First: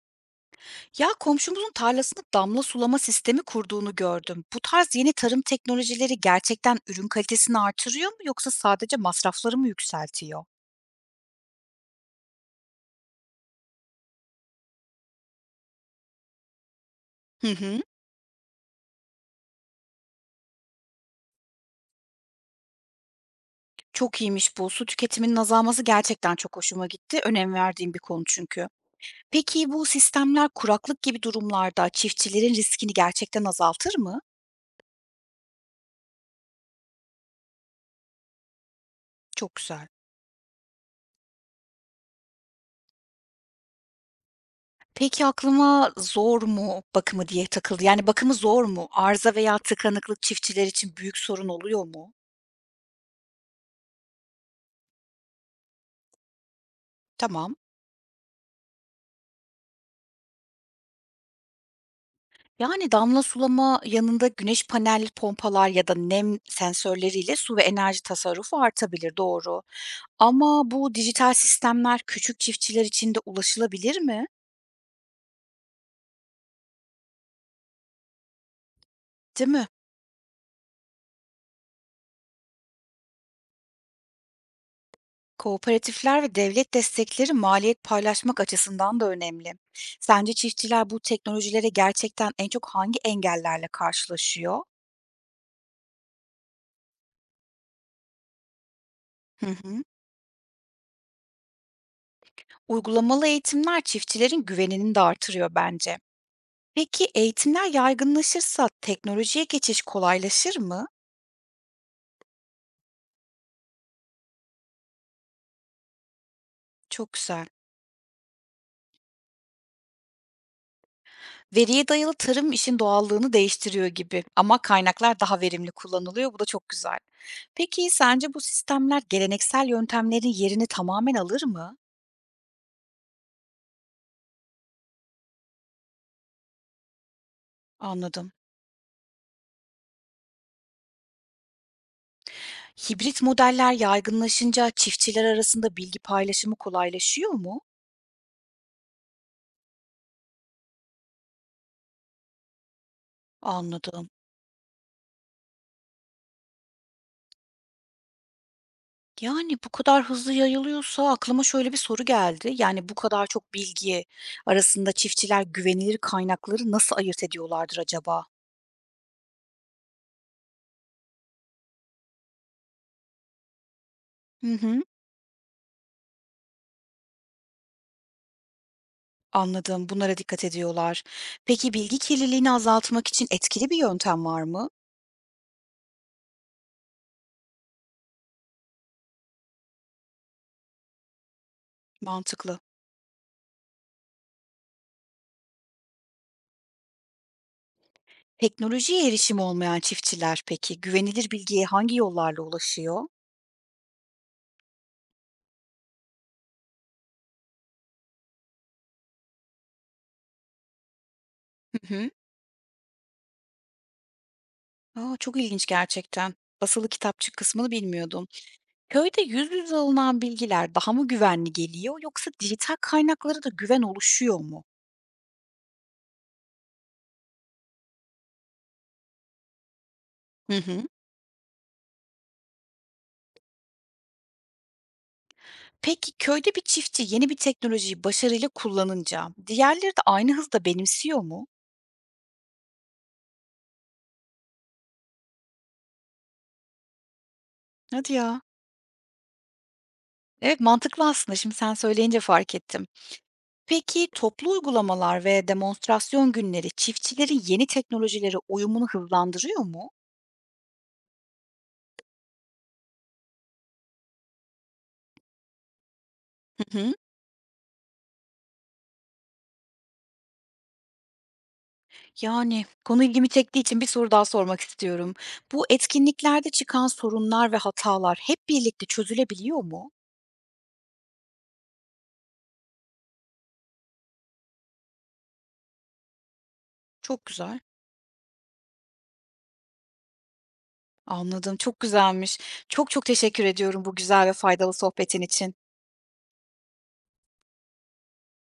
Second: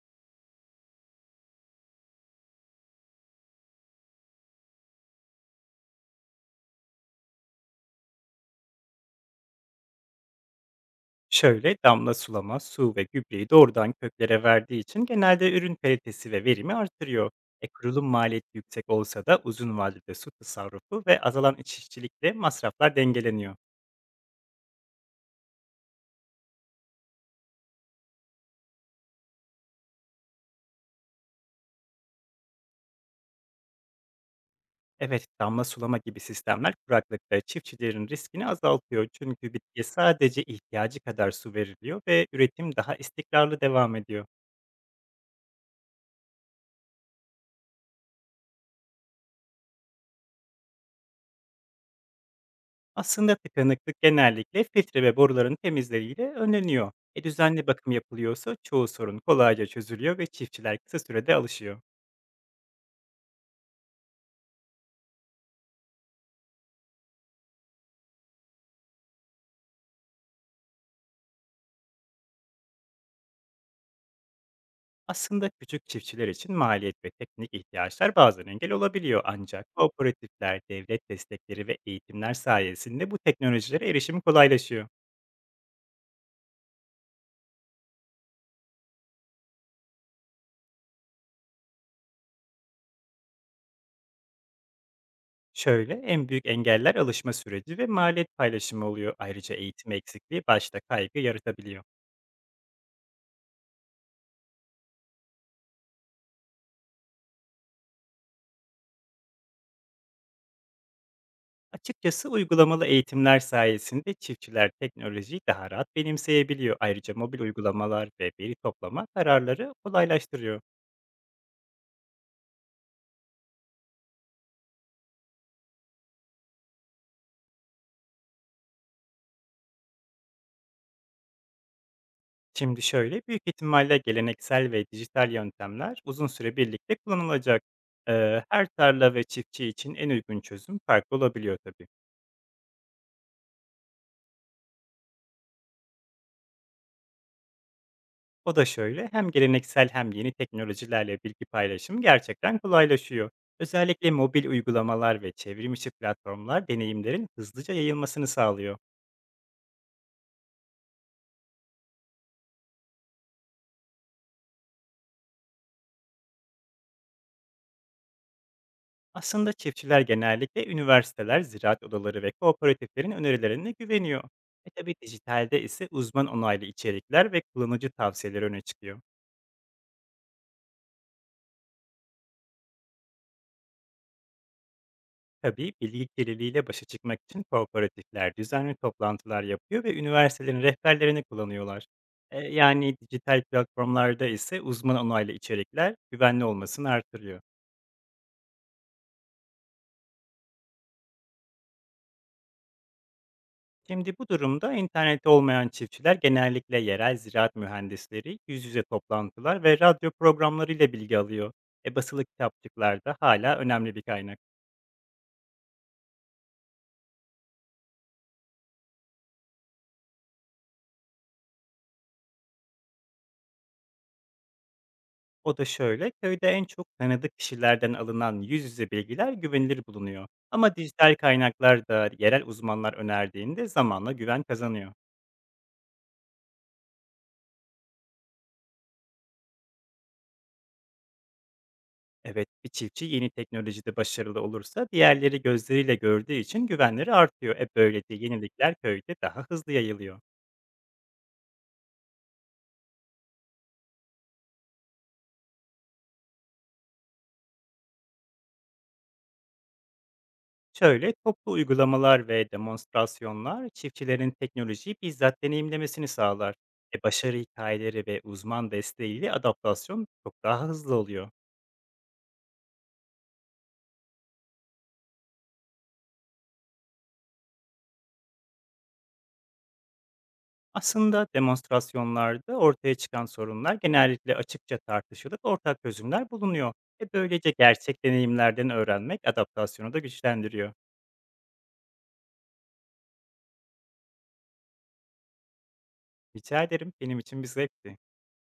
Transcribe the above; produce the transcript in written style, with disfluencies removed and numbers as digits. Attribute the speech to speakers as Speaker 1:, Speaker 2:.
Speaker 1: Ya komşumuzun tarlasında damla sulama sistemi kurduğunu gördüm. Bu tarz yeni tarım teknolojileri gerçekten ürün kalitesini artırıyor mu yoksa sadece masrafları mı yükseltiyor?
Speaker 2: Şöyle damla sulama, su ve gübreyi doğrudan köklere verdiği için genelde ürün kalitesi ve verimi artırıyor.
Speaker 1: Hı hı.
Speaker 2: Kurulum maliyeti yüksek olsa da uzun vadede su tasarrufu ve azalan iç işçilikle masraflar dengeleniyor.
Speaker 1: Çok iyiymiş bu. Su tüketiminin azalması gerçekten çok hoşuma gitti. Önem verdiğim bir konu çünkü. Peki bu sistemler kuraklık gibi durumlarda çiftçilerin riskini gerçekten azaltır mı?
Speaker 2: Evet, damla sulama gibi sistemler kuraklıkta çiftçilerin riskini azaltıyor çünkü
Speaker 1: Çok
Speaker 2: bitkiye
Speaker 1: güzel.
Speaker 2: sadece ihtiyacı kadar su veriliyor ve üretim daha istikrarlı devam ediyor.
Speaker 1: Peki aklıma zor mu bakımı diye takıldı. Yani bakımı zor mu? Arıza veya tıkanıklık çiftçiler için büyük sorun oluyor mu?
Speaker 2: Aslında tıkanıklık genellikle filtre ve boruların temizleriyle önleniyor.
Speaker 1: Tamam.
Speaker 2: Düzenli bakım yapılıyorsa çoğu sorun kolayca çözülüyor ve çiftçiler kısa sürede alışıyor.
Speaker 1: Yani, damla sulama yanında güneş panelli pompalar ya da nem sensörleriyle su ve enerji tasarrufu artabilir, doğru. Ama bu dijital sistemler küçük çiftçiler için de ulaşılabilir mi?
Speaker 2: Aslında küçük çiftçiler için maliyet ve teknik ihtiyaçlar bazen engel olabiliyor
Speaker 1: Değil mi?
Speaker 2: ancak kooperatifler, devlet destekleri ve eğitimler sayesinde bu teknolojilere erişim kolaylaşıyor.
Speaker 1: Kooperatifler ve devlet destekleri maliyet paylaşmak açısından da önemli. Sence çiftçiler bu teknolojilere gerçekten en çok hangi engellerle karşılaşıyor?
Speaker 2: Şöyle en büyük engeller alışma süreci ve maliyet paylaşımı oluyor.
Speaker 1: Hı
Speaker 2: Ayrıca
Speaker 1: hı.
Speaker 2: eğitim eksikliği başta kaygı yaratabiliyor.
Speaker 1: Uygulamalı eğitimler çiftçilerin güvenini de artırıyor bence. Peki eğitimler yaygınlaşırsa teknolojiye geçiş kolaylaşır mı?
Speaker 2: Açıkçası uygulamalı eğitimler sayesinde çiftçiler teknolojiyi daha rahat benimseyebiliyor.
Speaker 1: Çok
Speaker 2: Ayrıca mobil
Speaker 1: güzel.
Speaker 2: uygulamalar ve veri toplama kararları kolaylaştırıyor.
Speaker 1: Veriye dayalı tarım işin doğallığını değiştiriyor gibi ama kaynaklar daha verimli kullanılıyor. Bu da çok güzel. Peki sence bu sistemler geleneksel yöntemlerin yerini tamamen alır mı?
Speaker 2: Şimdi şöyle, büyük ihtimalle geleneksel ve dijital yöntemler uzun süre birlikte kullanılacak.
Speaker 1: Anladım.
Speaker 2: Her tarla ve çiftçi için en uygun çözüm farklı olabiliyor tabii.
Speaker 1: Hibrit modeller yaygınlaşınca çiftçiler arasında bilgi paylaşımı kolaylaşıyor mu?
Speaker 2: O da şöyle, hem geleneksel hem yeni teknolojilerle bilgi paylaşımı gerçekten kolaylaşıyor.
Speaker 1: Anladım.
Speaker 2: Özellikle mobil uygulamalar ve çevrimiçi platformlar deneyimlerin hızlıca yayılmasını sağlıyor.
Speaker 1: Yani, bu kadar hızlı yayılıyorsa aklıma şöyle bir soru geldi. Yani, bu kadar çok bilgi arasında çiftçiler güvenilir kaynakları nasıl ayırt ediyorlardır acaba?
Speaker 2: Aslında çiftçiler genellikle üniversiteler, ziraat odaları ve kooperatiflerin önerilerine güveniyor.
Speaker 1: Hı hı,
Speaker 2: Tabi dijitalde ise uzman onaylı içerikler ve kullanıcı tavsiyeleri öne çıkıyor.
Speaker 1: anladım. Bunlara dikkat ediyorlar. Peki bilgi kirliliğini azaltmak için etkili bir yöntem var mı?
Speaker 2: Tabii bilgi kirliliğiyle başa çıkmak için kooperatifler düzenli toplantılar yapıyor ve üniversitelerin rehberlerini kullanıyorlar.
Speaker 1: Mantıklı.
Speaker 2: Yani dijital platformlarda ise uzman onaylı içerikler güvenli olmasını artırıyor.
Speaker 1: Teknolojiye erişimi olmayan çiftçiler peki güvenilir bilgiye hangi yollarla ulaşıyor?
Speaker 2: Şimdi bu durumda interneti olmayan çiftçiler genellikle yerel ziraat mühendisleri, yüz yüze toplantılar ve radyo programlarıyla bilgi alıyor.
Speaker 1: Hı hı.
Speaker 2: Basılı kitapçıklar da hala önemli bir kaynak.
Speaker 1: A, çok ilginç gerçekten. Basılı kitapçık kısmını bilmiyordum. Köyde yüz yüze alınan bilgiler daha mı güvenli geliyor yoksa dijital kaynaklara da güven oluşuyor mu?
Speaker 2: O da şöyle, köyde en çok tanıdık kişilerden alınan yüz yüze bilgiler güvenilir bulunuyor.
Speaker 1: Hı
Speaker 2: Ama
Speaker 1: hı.
Speaker 2: dijital kaynaklar da yerel uzmanlar önerdiğinde zamanla güven kazanıyor.
Speaker 1: Peki köyde bir çiftçi yeni bir teknolojiyi başarıyla kullanınca diğerleri de aynı hızda benimsiyor mu?
Speaker 2: Evet, bir çiftçi yeni teknolojide başarılı olursa diğerleri gözleriyle gördüğü için güvenleri artıyor.
Speaker 1: Hadi
Speaker 2: Böylece
Speaker 1: ya.
Speaker 2: yenilikler köyde daha hızlı yayılıyor.
Speaker 1: Evet mantıklı aslında şimdi sen söyleyince fark ettim. Peki toplu uygulamalar ve demonstrasyon günleri çiftçilerin yeni teknolojilere uyumunu hızlandırıyor mu?
Speaker 2: Şöyle, toplu uygulamalar ve demonstrasyonlar çiftçilerin teknolojiyi bizzat deneyimlemesini sağlar.
Speaker 1: Hı hı.
Speaker 2: Başarı hikayeleri ve uzman desteğiyle adaptasyon çok daha hızlı oluyor.
Speaker 1: Yani, konu ilgimi çektiği için bir soru daha sormak istiyorum. Bu etkinliklerde çıkan sorunlar ve hatalar hep birlikte çözülebiliyor mu?
Speaker 2: Aslında demonstrasyonlarda ortaya çıkan sorunlar genellikle açıkça tartışılıp ortak çözümler bulunuyor.
Speaker 1: Çok
Speaker 2: Böylece
Speaker 1: güzel.
Speaker 2: gerçek deneyimlerden öğrenmek adaptasyonu da güçlendiriyor.
Speaker 1: Anladım, çok güzelmiş. Çok çok teşekkür ediyorum bu güzel ve faydalı sohbetin için.
Speaker 2: Rica ederim, benim için bir zevkti.